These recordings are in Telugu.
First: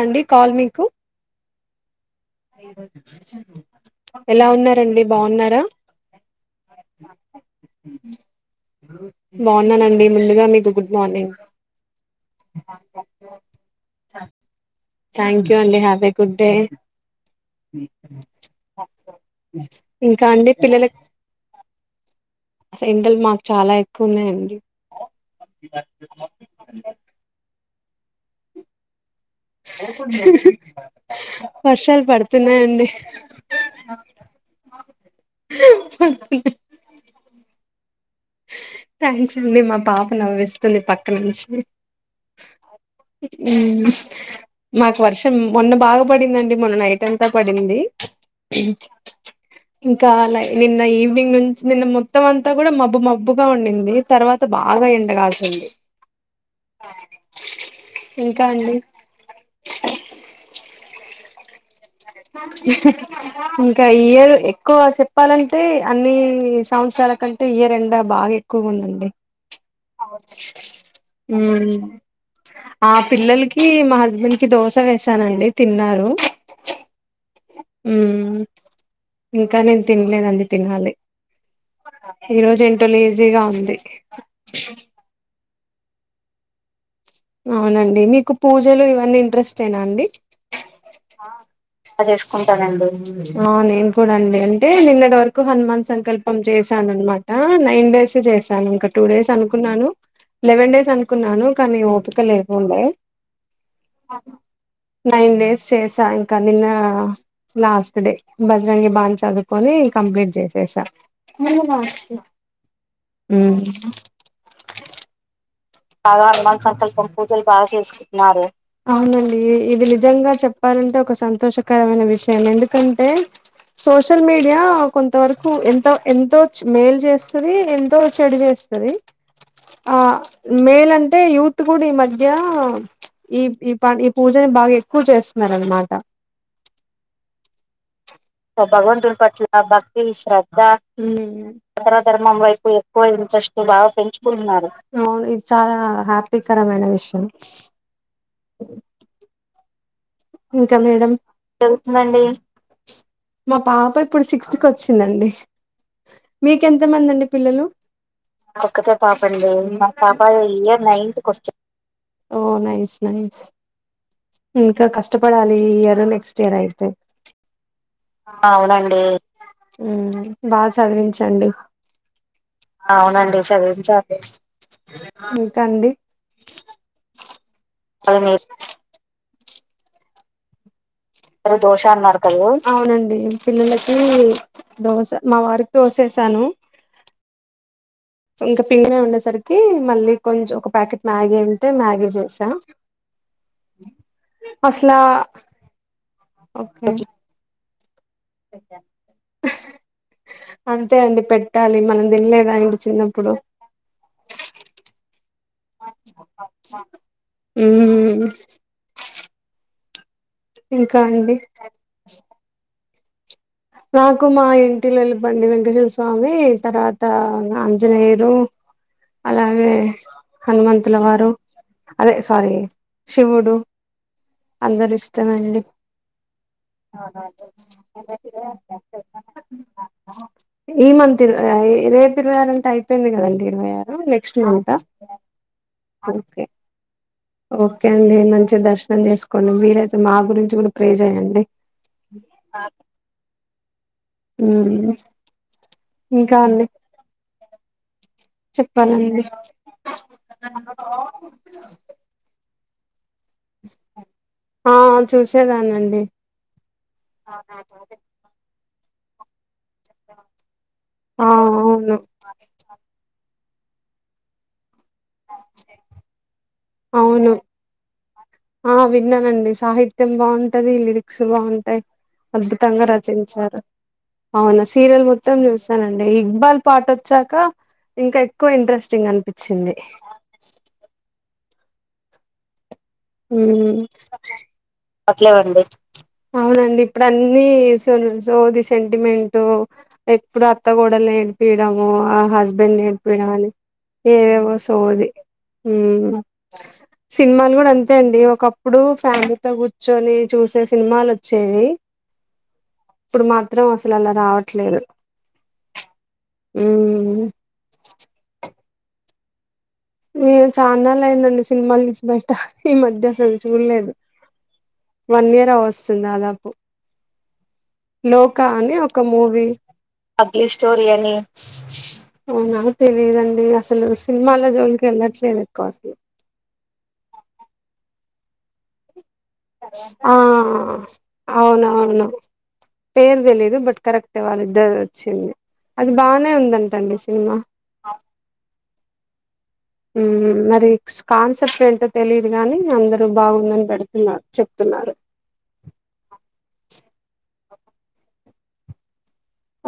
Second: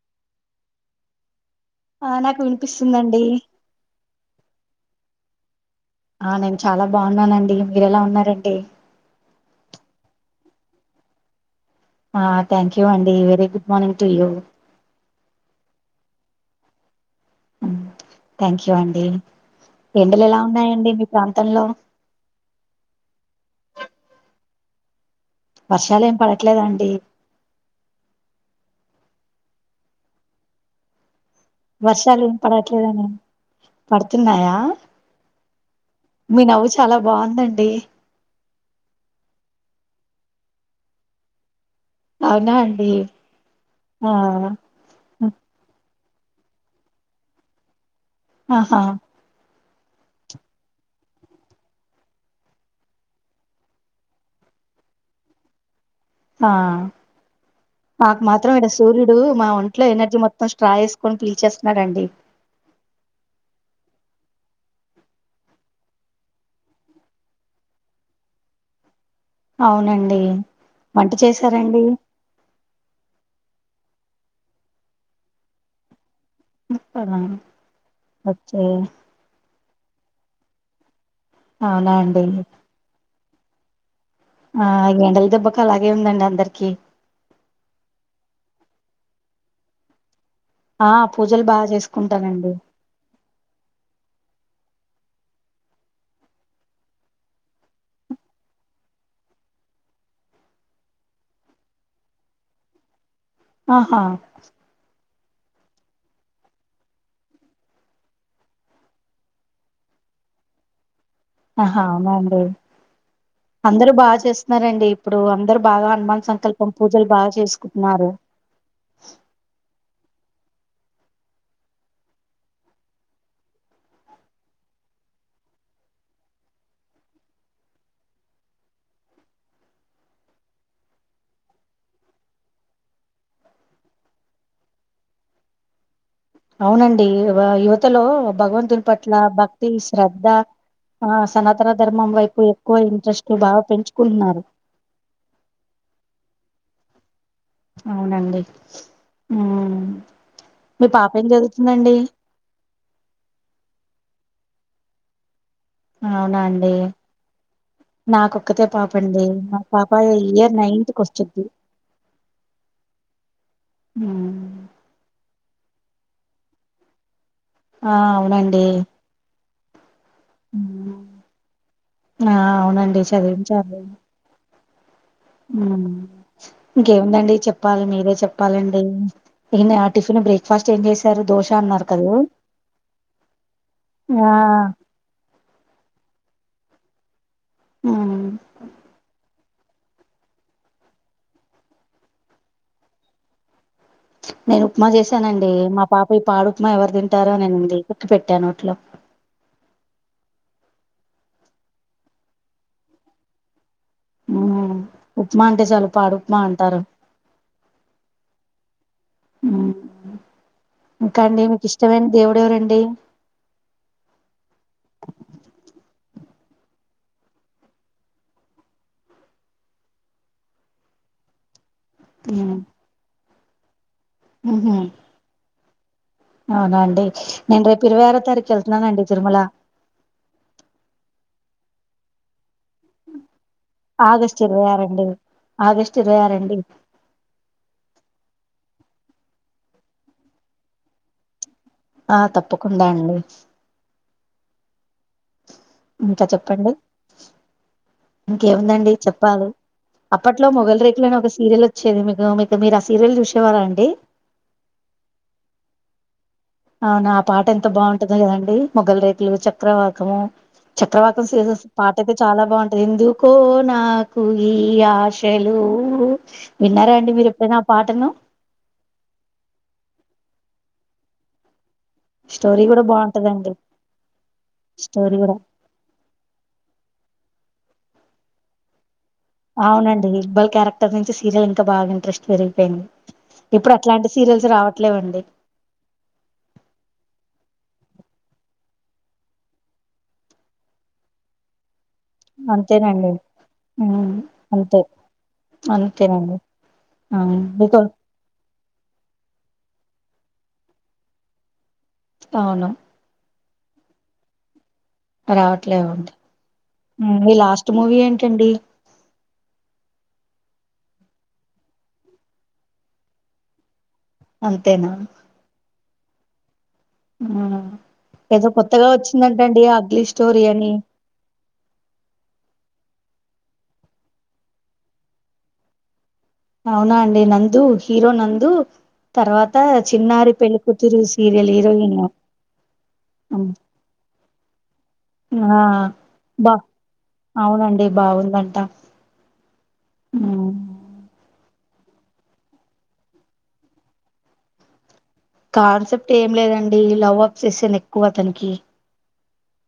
అండి కాల్ మీకు ఆ నక్ ఎలా ఉన్నారండి బావున్నారా ఆ నేను చాలా బాగున్నానండి మీరెలా ఉన్నారండి బాగున్నానండి మెల్లిగా మీకు గుడ్ మార్నింగ్ అ థథాంక్యూ అండి very good morning to you thank you అండి happy good day thank you అండి ఎండలు ఇంకా ఎలా అండి పిల్లల ఉన్నాయండి మీ ప్రాంతంలో సెంట్రల్ మాకు చాలా ఎక్కువ ఉన్నాయండి వర్షాలు ఏం పడట్లేదండి వర్షాలు ఏం పడుతున్నాయండి పడట్లేదని పడుతున్నాయా మీ నవ్వు చాలా బాగుందండి థ్యాంక్స్ అండి మా పాప నవ్విస్తుంది పక్క నుంచి అవునా అండి ఇం ఆ మాకు వర్షం మొన్న బాగా పడిందండి మొన్న నైట్ంతా పడింది ఆహా ఇంకా అలా నిన్న ఈవినింగ్ నుంచి నిన్న మొత్తం అంతా కూడా మబ్బు మ మబ్బుగా ఉండింది తర్వాత బాగా ఎండగాల్సింది ఆ మాకు ఇంకా మాత్రం ఇడా అండి సూర్యుడ్ ఇప్పుడు మా ఒంట్లో ఎనర్జీ మొత్తం స్ట్రా చేసుకొని పిలిచేస్తుారండి ఇ ఇంకా ఇ ఇయర్ ఎక్కువ చెప్పాలంటే అన్ని సంవత్సరాల కంటే ఇయర్ ఎంండ బాగా ఎ ఎక్కువ ఉండండి అవునండి వంట చేశారండి ఆ పిల్లలకి మా హస్బెండ్ కి దోశ వేసానండి తిన్నారు ముప్పద ఉం ఇంకా నేను తినలేదండి తినాలి అవునా అండి ఈ రోజు ఏంటో లేజీగా ఉంది ఆ ఇగ ఇందాల దెబ్బకు అలాగే ఉందండి అందరికి అవునండి మీకు పూజలు ఇవన్నీ ఇంట్రెస్ట్ ఎనా అండి ఆ పూజలు బాగా అలా చేసుకుంటానండి ఆ నేను కూడా అండి అంటే నిన్నటి వరకు హనుమాన్ సంకల్పం చేశానమాట అ నైన్ డేస్ చేశాను ఇంకా టూ డేస్ అనుకున్నాను లెవెన్ డేస్ అనుకున్నాను కానీ ఓపీక లేకుండే ఆహా నైన్ డేస్ చేసా ఇంకా నిన్న లాస్ట్ డే బజ్రాంగి బాని చదువుకొని కంప్లీట్ చేసేసాం ఆహ అవునండి అందరుూ బాగా చేస్తున్నారండి ఇప్పుడు అందరు బాగా హనుమాన్ సంకల్పం పూజలు బాగా చేసుకుంటున్నారు అవునండి ఇది నిజంగా చెప్పాలంటే ఒక సంతోషకరమైన విషయం ఎందుకంటే సోషల్ మీడియా కొంత వరకు ఎంతో ఎంతో మేల్ చేస్తది ఎంతో చెడు వేస్తది ఆ మేయిల్ అంటే యూత్ కూడా ఈ మధ్య ఈ ఈ ప ఈ పూజని బాగా ఎక్కువ చేస్తున్నారు అనమాట అవునండి యువ యువతలో భగవంతుడి పట్ల భక్తి శ్రద్ధ ఆ సనాతన ధర్మం సర్వధర్మం వైపు వై ఎక్కువ ఇంట్రెస్ట్ బాగా పెంచుకుంటున్నారు పెంచుకుంటున్నాను అవును ఇది చాలా హ్యాపీకరమైన విషయం అవునండి ఆ ఇంకా మేడం జరుగుతదండి మా పాప ఇప్పుడు సిక్స్త్ కి వచ్చిందండి అవునా అండి మీకెంత మంది అండి పిల్లలు ఒక్కతే పాప అండి మా పాప ఇయర్ నైన్త్ కి వస్త ఓ నైస్ నైస్ ఉమ్ ఉ ఎంత కష్టపడాలి ఈ ఇయర్ నెక్స్ట్ ఇయర్ అయితే ఆ అవునండి ఉ బాగా చదివించండి ఆ అవునండి చదివించారు ఇంకా అండి ఇంకేముందండి చెప్పాలి మీరే చెప్పాలి అండి నేనా ఆ టిఫిన్ బ్రేక్ఫస్ట్ ఏం చేసి ఎరు దోశ అన్నారు కదా ఆ మా వారికి దోశ వేసాను ఆ కొంత పిండినె ఉండె సార్కి కి మళ్ళీ కొంచం ఒక ప్యాకెట్ మ్యాగీ ఉంటే మ్యాగీ చేసా నేను ఉప్మా అసలా చేశానండి మా పాప ఈ పాడు ఉప్మా ఓకే ఎవరు తింటారు అని అనింది ఉక్కి పెట్టాను నోట్లో అంతే అండి పెట్టాలి మనం తినలేదా అండి చిన్నప్పుడు ఉప్మా అంటే చాలు పాడు ఉప్మా అంటారు మ్మ్ ఇంకా అండి మీకు ఇష్టమైన దేవుడు ఎవరండి నాకు మా ఇంటిలో వెళ్ళిపండి వెంకటేశ్వర స్వామి తర్వాత ఆంజనేయురు అలాగే హనుమంతుల వారు అదే స్వారీ శివుడు ఉహు అందరు ఇష్టం అండి అవునా అండి నేను రేపు ఇరువై ఆరో తారీఖు వెళ్తున్నాన్ అండి తిరుమల ఈ మంత్ ఇరవై రేపు ఇరవై ఆరు అంటే అయిపోయింది కదండి ఇరవై ఆరు నెక్స్ట్ ఆగస్ట్ ఇరవై మంతా ఆరు అండి ఆగస్ట్ ఇరవై ఆరు ఓకే అండి ఓకే అండి మంచిగా దర్శనం చేసుకోండి మీరైతే మా గురించి కూడ ప్రే చేయం్యడి ఆ తప్పకుండ అండి ఉమ్ ఇంక ఇంకా అండి చెప్పండి ఇంకేముందండి చెప్పాలండి చెప్పాలి అప్పట్లో మొగలు రేకులు ఆనే ఒక సీరియల్ వచ్చేది మీకు మీ మీర్ ఆ సీరియల్ చూసి ఆ చూసేదాన్ని అండి అవునా ఆ పాట ఎంత బాగుంటది కదండి మొగల రేకులు చక్రవాకము చక్రవాకం ఆ పాట అవును అయితే చాలా బాగుంటది హిందూ కో నాకు ఈ ఆశలు విన్నారా అండి మీరు అవును ఎప్పుడైనా పాటను ఆ విన్నానండి సాహిత్యం బాగుంటది లిరిక్స్ బాగుంటాయి స్టోరీ కూడా అద్భుతంగా బాగుంటదండి రచించారు అవునా సీరియల్ స్టోరీ కూడా మొత్తం చూసా నండి ఇక్బాల్ పాట వచ్చాక ఇంకా ఎక్కువ ఇంట్రెస్టింగ్ అనిపిస్తుంది అవునండి ఇక్బల్ క్యారెక్టర్ నుంచి సీరియల్ ఇంకా బాగ ఇంట్రెస్ట్ పెరిగిపోయింది ఇప్పుడు ఉమ్ అట్లాంటి సీరియల్స్ రావట్లేవండి అట్లేవండి అవునండి ఇప్పుడు అన్ని స సోది సెంటిమెంట్ ఎప్పుడు అత్తకోడళ్లను ఏడ్పియడము హస్బెండ్ ని ఏడ్పి అంతేనండి యడము ఉమ్ ఏవె వో అంతే సోది ఉమ్మ్ అంతేనండి అవును సినిమాల కూడా మీకు అంతే అండి ఒకప్పుడు ఫ్యామిలీతో కూర్చొని చూసే సినిమాలు వచ్చేవి అవును ఇప్పుడు మాత్రం అసలు అలా రావట్లేదు రావట్లేవండి ఉమ్. మీ లాస్ట్ మూవీ ఏంటండి మేము చాన్నాళ్లయిందండి సినిమాలు చూసి బయట ఈ మధ్యసలు చూడలేదు అంతేనా వన్ ఇయర్ అవోస్తుంది దాదాపు ఆ లోకా ఏదో అని కొత్తగా ఒక మూవీ వచ్చిందంటండి ఆ అగ్లీ స్టోరీ అని అవునా తెలిదండి అసలు సినిమాల జోలికి వెళ్ళట్లేదు ఎక్కువ అసలు అవునా అండి నందు హీరో నందు తర్వాత ఆ చిన్నారి పెళ్ళి కూతురు సీరియల్ హీరోయిన్ అవునవును పేరు హ్మ్. తెలియదు బట్ కరెక్టే వాళ్ళిద్దరు వచ్చింది ఆ అది బాగానే బా ఉందంటండి సినిమా అవునండి బాగుందంటా ఉమ్ మరి కాన్సెప్ట్ ఏంటో తెలియదు గాని అందరు బాగుందని పెడుతున్నారు చెప్తున్నారు కాన్సెప్ట్ ఏం లేదండి లవ్ అప్స్ చేసాను ఎక్కువ అతనికి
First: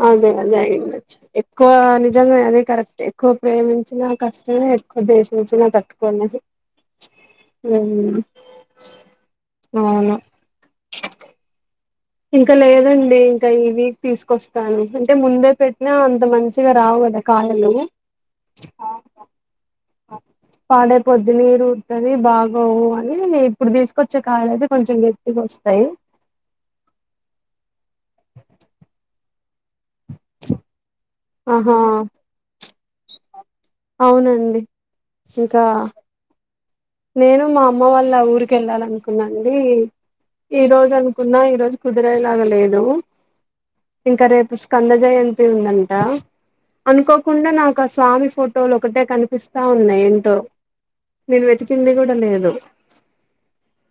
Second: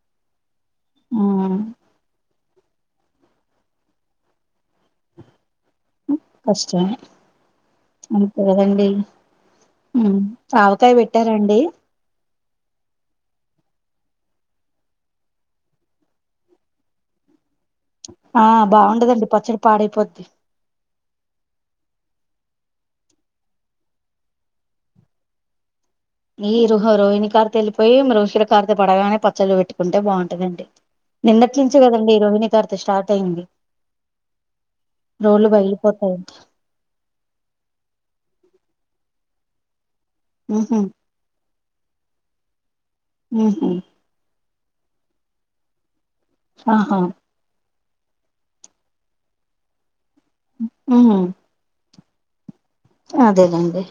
అదే అదే అయ్యుండొచ్చు హ్మ్. ఎక్కువ నిజంగా అదే కరెక్ట్ హే ఎక్కువ ప్రేమించిన కష్టమే ద్వేషించిన తట్టుకునే కష్టమే అంతే కదండి అవును ఆవకాయ పెట్టారండి ఇంకా లేదండి ఇంకా ఈ వీక్ తీసుకొస్తాను అంటే ముందే పెట్టినా అంత మంచిగా రావు కదా కాడాలు ఆ బాగుండదండి పచ్చడి పాడైపోద్ది పాడైపోద్ది నీరు ఊరుతది బాగోవు అని ఇప్పుడు తీసుకొచ్చే కాయలు అయితే కొంచెం గట్టిగా వస్తాయి ఈ రుహ రోహి కార్తీకం వెళ్ళియి రోహిల కారితో పడగానే పచ్చళ్లు పెట్టుకుంటే నిన్నట్ ఆహా నుంచి కదండి ఈ రోహిణీ కర్త స్టార్ట్ అయ్యింది అవునండి ఇంకా పగిలిపోతాయంట నేను మా అమ్మ వాళ్ళ ఊరికి వెళ్ళాలనుకున్నాండి ఈ ఉహు రోజు కున్నా ఈ రోజు కుదిరేలాగా లేదు ఉహు ఇంకా రేపు స్కంద జయంతి ఉందంట ఆహా అనుకోకుండా నాకు ఆ స్వామి ఫోటోలు ఒకటే కనిపిస్తా ఉన్నాయి ఏంటో నేను వెతికింది కూడా లేదు అదేనండి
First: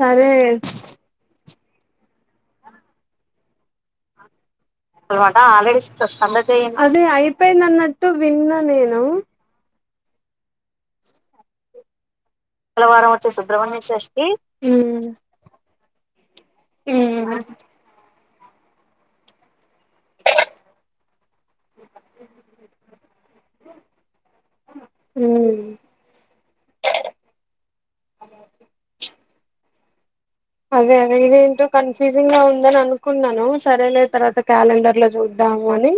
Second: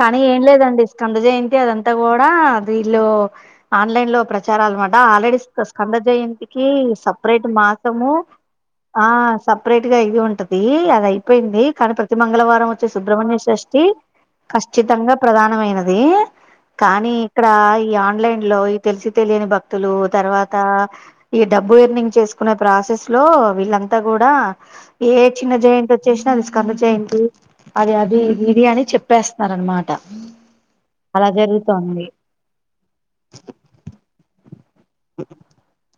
కానీ ఏం లేదండి కంద జయంతి అదంతా కూడా ఇల్ళ ఆన్లైన్ లో ప్రచారాలు అ ఆల్రెడీ స్కంద జయంతికి అది సపరేట్ అయిపోయింది అన్నట్టు మాసము విన్నా నేను ఆ సపరేట్ గా అయిది ఉంటది అది అయిపోయింది కానీ ప్రతి మంగళవారం వచ్చే సుబ్రహ్మణ్య షష్ఠి ఉమ్ కఖచ్చితంగా ప్రధానమైనది కానీ ఇక్కడ ఈ ఆన్లైన్ లో తెలిసి తెలియని భక్తులు తర్వాత ఈ డబ్బు ఇర్నింగ్ చేసుకునే ప్రాసెస్ లో వీళ్ళంతా కూడా ఏ చిన్న ఉమ్ జయంతి చేసిన అది స్కంద చేయండి అది అది ఇది అని చెప్పేస్తున్నారనమాట అదే అదే ఇదేంటో కన్ఫ్యూజింగ్ గా ఉందని అనుకున్నాను సరే లే తర్వాత క్యాలెండర్ లో చూద్దాము అని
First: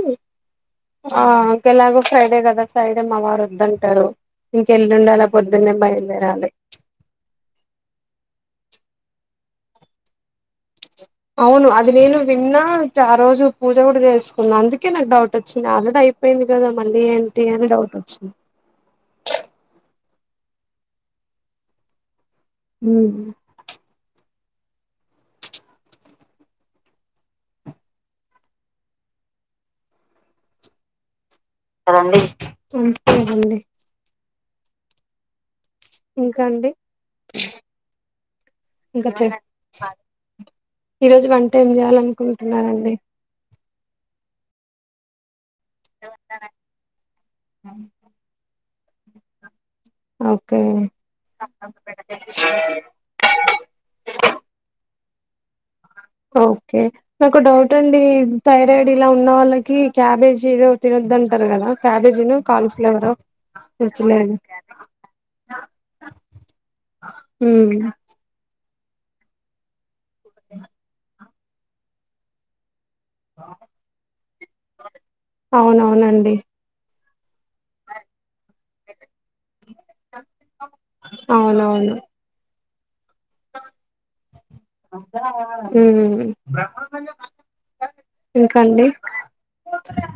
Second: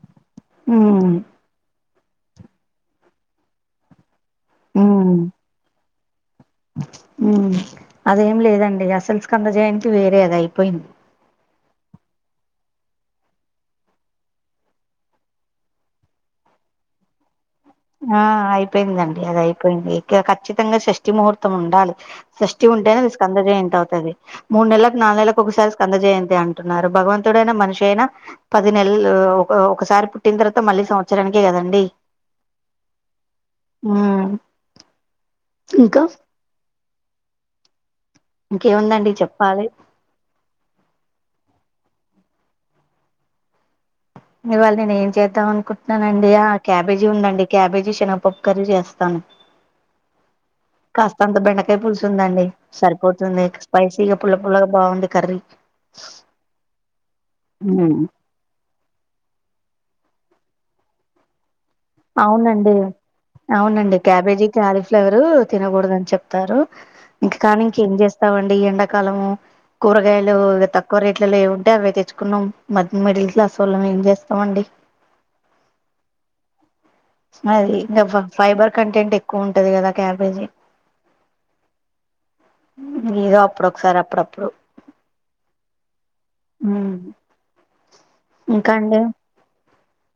ఉమ్ ఇంకే ఎలాగో ఫ్రైడే కదా ఫ్రైడే మా వారు వద్దంటారు ఎల్లుండి ఆడ పొద్దున్నే బయలుదేరాలే ఉ అదేం లేదండి అసల్స్ కంద జయంతి వేరే అది అయిపోయింది అవును అది నేను విన్నా ఆ రోజు పూజ కూడా చేసుకున్నాను అందుకే నాకు డౌట్ వచ్చింది ఆల్రెడీ అయి అపోయింది కదా మళ్ళీ ఏంటి అని డౌట్ ఆ వచ్చింది అయిపోయిందండి అది అయిపోయింది ఇక ఖచ్చితంగా షష్టి ముహూర్తం ఉండాలి సషష్టి ఉంటేనే మీ ఉమ్. స్కంద జయంతి అవుతది మూడు నెలలకు నాలుగు నెలలకు ఒకసారి స్కంద జయంతి అంటున్నారు భగవంతుడైన మనిషి అయినా పది నెలలు ఒక ఒకసారి పుట్టిన తర్వాత మళ్ళీ సంవత్సరానికే కదండి డి ఒకే అండి ఆ ఇంకా ఇంకా అండి ఇంకా ఇంకేముందండి చె చెప్పాలి ఈ రోజు వంట ఏం చేయాలనుకుంటున్నారండి ఇవాళ నీను ఏం చేద్దాం అనుకుంటునా చేస్తానండి ఆ క్యాబేజీ ఉందండి క్యాబేజీ శనగాపప్పు కర్రీ చేస్తాను ఓకే కాస్త అంత బెండకాయ పులుసు ఉందండి సరిపోతుంది స్పైసీగా పుల్ల పుల్లగా బాగుంది కర్రీ ఓకే నాకు డౌట్ అండి థైరాయిడ్ ఇలా ఉన్న వాళ్ళకి క్యాబేజీ ఏదో తినదుంటారు కదా క్యాబేజీ కాల్ అవునండి ఫ్లేవరో అవునండి క్యాబేజీ కాలీఫ్లవరు తినకూడదు అని చెప్తారు ఇంక కానీ ఉమ్, ఇంకేం చేస్తరు వస్తావండి ఎండాకాలము కూరగాయలు తక్కువ రేట్లలో ఏ ఉంటే అవి తెచ్చుకున్నాం మధ్య మిడిల్ క్లాస్ వాళ్ల మేం చేస్తామండి అవునవునండి అది ఇంకా ఫైబర్ కంటెంట్ ఎక్కువ ఉంటది కదా క్యాబేజీ అవునవును ఏదో అప్పుడు ఒకసారి అప్పుడప్పుడు హ్మ్. ఇంకా అండి మూడు వందలు కదనే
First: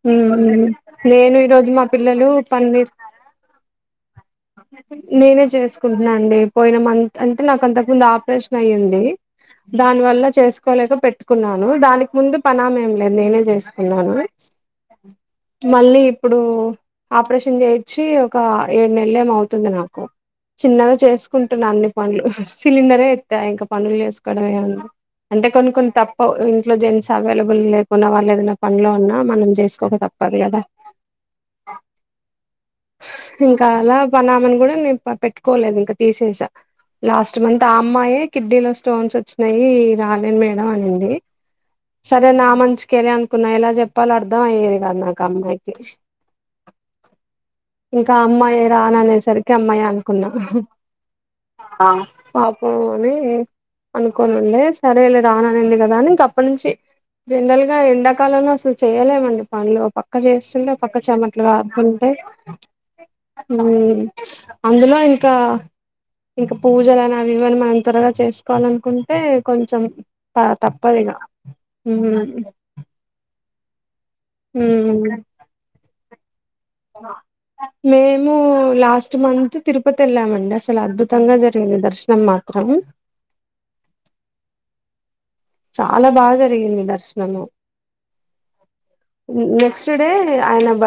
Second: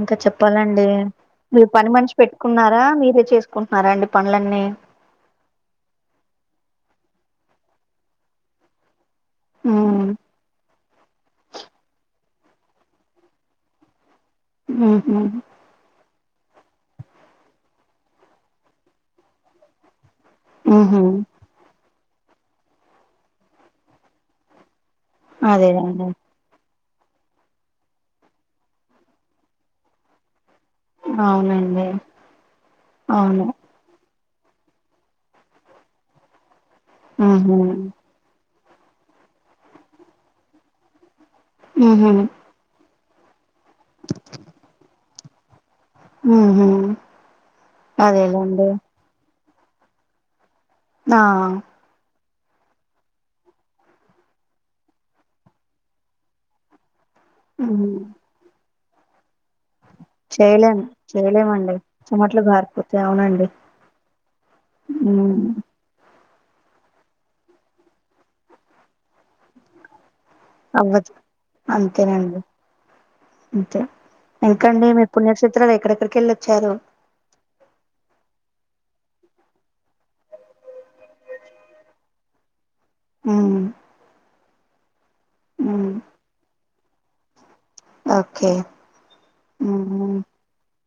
ఇంకా చెప్పాలండి మీరు పని మనిషి పిల్లలు పెట్టుకున్నారా పన్నీర్ మీరే చే ఒక్క రెండు పనులన్నీ నీనే చేసుకుంటున్నా అండి పోయిన మంత్ అంటే నాకు అంతకు ముందు ఆపరేషన్ అయ్యింది దాని వల్ల చేసుకోలేక పెట్టుకున్నాను దానికి ముందు పనామే ఏం లేదు నీనే చేసుకున్నాను ఉహు మళ్ళీ ఇప్పుడు ఆపరేషన్ చేయిచ్చి ఒక ఏడు నెలలు ఏమో అవుతుంది నాకు చిన్నగా ఉహు చేసుకుంటున్నా అన్ని పనులు సిలిండరే ఎస్తా ఇంక పనులు చేసుకోవడమే ఉంది అంటే కొన్ని కొన్ని అదేనండి తప్పవ్ ఇంట్లో జన్స అవైలబుల్ లేకున్నా వాళ్ళు ఏదైనా పనిలో ఉన్నా మనం చేసుకోక తప్పిదు కదా అవునండి అవును ఇంకా అలా పనామెను కూడా నేను పెట్టుకోలేదు ఇంకా తీసేసా లాస్ట్ మంత్ ఆ ఉహు అమ్మాయి కిడ్నీలో స్టోన్స్ వచ్చినాయి రాలేను మేడం అనింది ఉహు సరే నా మంచికెలే అనుకున్న ఎలా చెప్పాలో అర్థం అయ్యేది కదు నాకు అమ్మాయికి ఉహు అదేముంది అని అనేసరికి అమ్మాయి అనుకున్నా ఆహా ఆ పాపం ఆమె అనుకోనిండడి సరే లే రాననింది కదా అని ఇంక అప్పటి నుంచి జనరల్ గా ఉమ్ ఎండాకాలంలో అసలు చేయలేమండి పనులో పక్ పక్క చేస్తుండే చేయలేం పక్క చేయలేమండి చెమట్లుగారుతుంటే చెమట్లు గారిపోతే అవునండి హ్మ్ అందులో ఇంకా ఉమ్ ఇంకా పూజలు అని అవి ఇవన్నీ మనం త్వరగా చేసుకోవాలనుకుంటే కొంచెం అలాతప్పదిగ అవ్వదు అంతేనండి అంతే ఇంకండి మీ పుణ్యక్షేత్రాలు ఎక్కడెక్కడికెళ్ళి వచ్చారు అ మేము లాస్ట్ మంత్ తిరుపతి వెళ్ళామండి అసలు అద్భుతంగా జరిగింది దర్శనం మాత్రం హ్మ్ ఉమ్ చాలా బాగా జరిగింది దర్శనము ఓకే నెక్స్ట్ డే ఉమ్ ఆయన బ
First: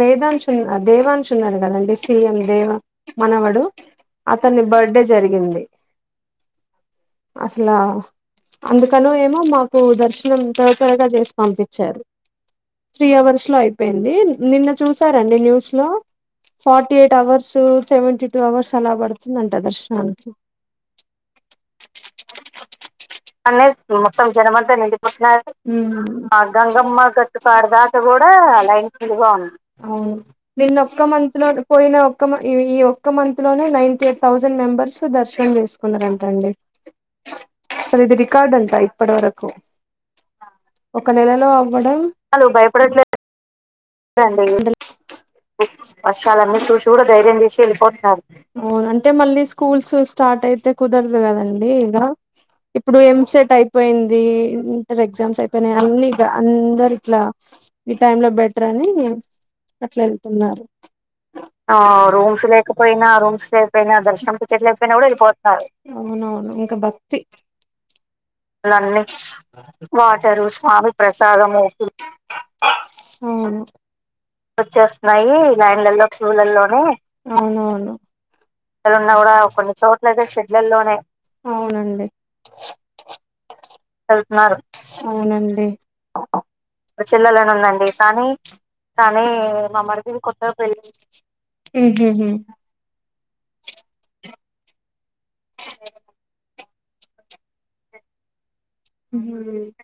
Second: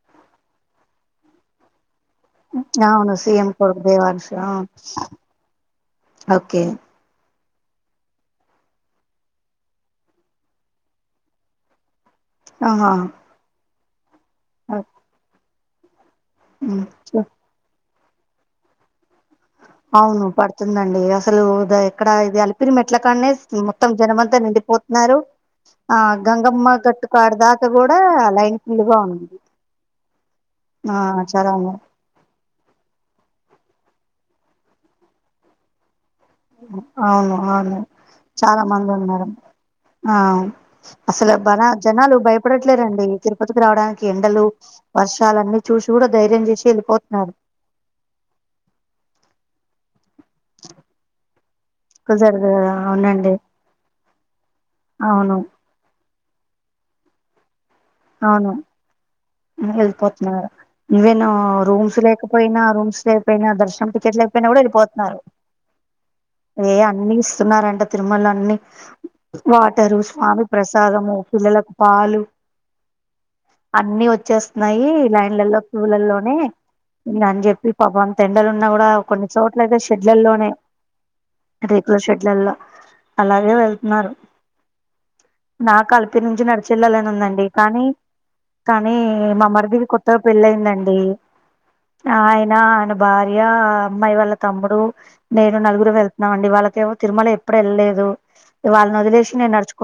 వేదాంశ ఉన్న దేవాన్శ ఉన్నారు కదండి సీఎం ది అవును సీఎం మనవడు కొడుకు దేవాన్ష్ ఆ అతన్ని బర్త్డే జరిగింది ఓకే అసలా అందుకని ఏమో మాకు దర్శనం త్వర త్వరగా చేసి పంపించారు ఆహా త్రీ అవర్స్ లో అయిపోయింది నిన్న చూసారండి న్యూస్ లో ఉమ్ forty eight hours seventy two hours అలా పడుతుంది [unintelligible] అవును పడుతుందండి అసలు ఎక్కడ ఇది అలిపిరి మెట్ల కానే మొత్తం జనమంతా నిండిపోతున్నారు ఆ గంగమ్మ గట్ ఆడదాకా కూడా లైన్ ఫుల్ గా ఉంది అవు నిన్న ఆ ఒక్క మంత్ లో చాలా అవును పోయిన ఈ ఒక్క మంత్ లోనే నైన్టీ ఎయిట్ థౌసండ్ మెంబర్స్ దర్శనం చేసు కున్నారంటండి అవును అసలు ఇది రికార్డు చాలా అంట మంది ఇప్పటి ఉన్నారు వరకు ఆ ఒక అసలు నెలలో బనా అవ్వడం జనాలు భయపడట్లేరండి తిరుపతికి రావడానికి ఎండలు వర్షాలన్నీ చూసి కూడా ధైర్యం చేసి వెళ్ళిపోతున్నారు అవును అంటే మళ్ళీ స్కూల్స్ స్టార్ట్ అయితే కుదరదు కదండి కుదరదు కదా. ఇప్పుడు ఎం అవునండి సెట్ అయిపోయింది ఇంటర్ అవును ఎగ్జామ్స్ అయిపోయి మళ్ళీ ఇగ అందరు ఇట్లా ఈ టైం లో అవును బెటర్ అని అట్లా వెళుతున్నారు రూమ్స్ లేకపోయినా రూమ్స్ లే పోయినా దర్శనం టికెట్లు అయిపోయినా కూడా వెళ్ళిపోతున్నారు అవునవును ఇంకా ఏ అన్ని భక్తి ఇస్తున్నారంట తిరుమల అన్ని లన్నీ వాటరు స్వామి ప్రసాదము పిల్లలకు ప్రసాదముకి పాలు అన్ని వచ్చేస్త వన్నాయి లైన్లలో క్యూ లలోనే అని చెప్పి అవునవును పాపం అంత ఎండలు ఉన్నా కూడా కొన్ని చో అలాగే షెడ్లల్లోనే రేకుల అవునండి షెడ్లల్లో అలాగే వెళ్తున్నారు అవునండి నా కల్ ఇక్కడ నుంచి నడిచి వెళ్ళాలనిఉందండి ఉందండి కానీ కానీ మా మరిదికి కొత్తగా పెళ్ళయిందండి ఉహుహు ఆయన భార్య ఆ అమ్మాయి వాళ్ళ తమ్ముడు నేను నలుగురు వెళ్తున్నాం అండి వాళ్ళకేవ తిరుమల ఎప్పుడ వెళ్ళలేదు వాళ్ళని వదిలేసి నేను ఉమ్ నడుచుకు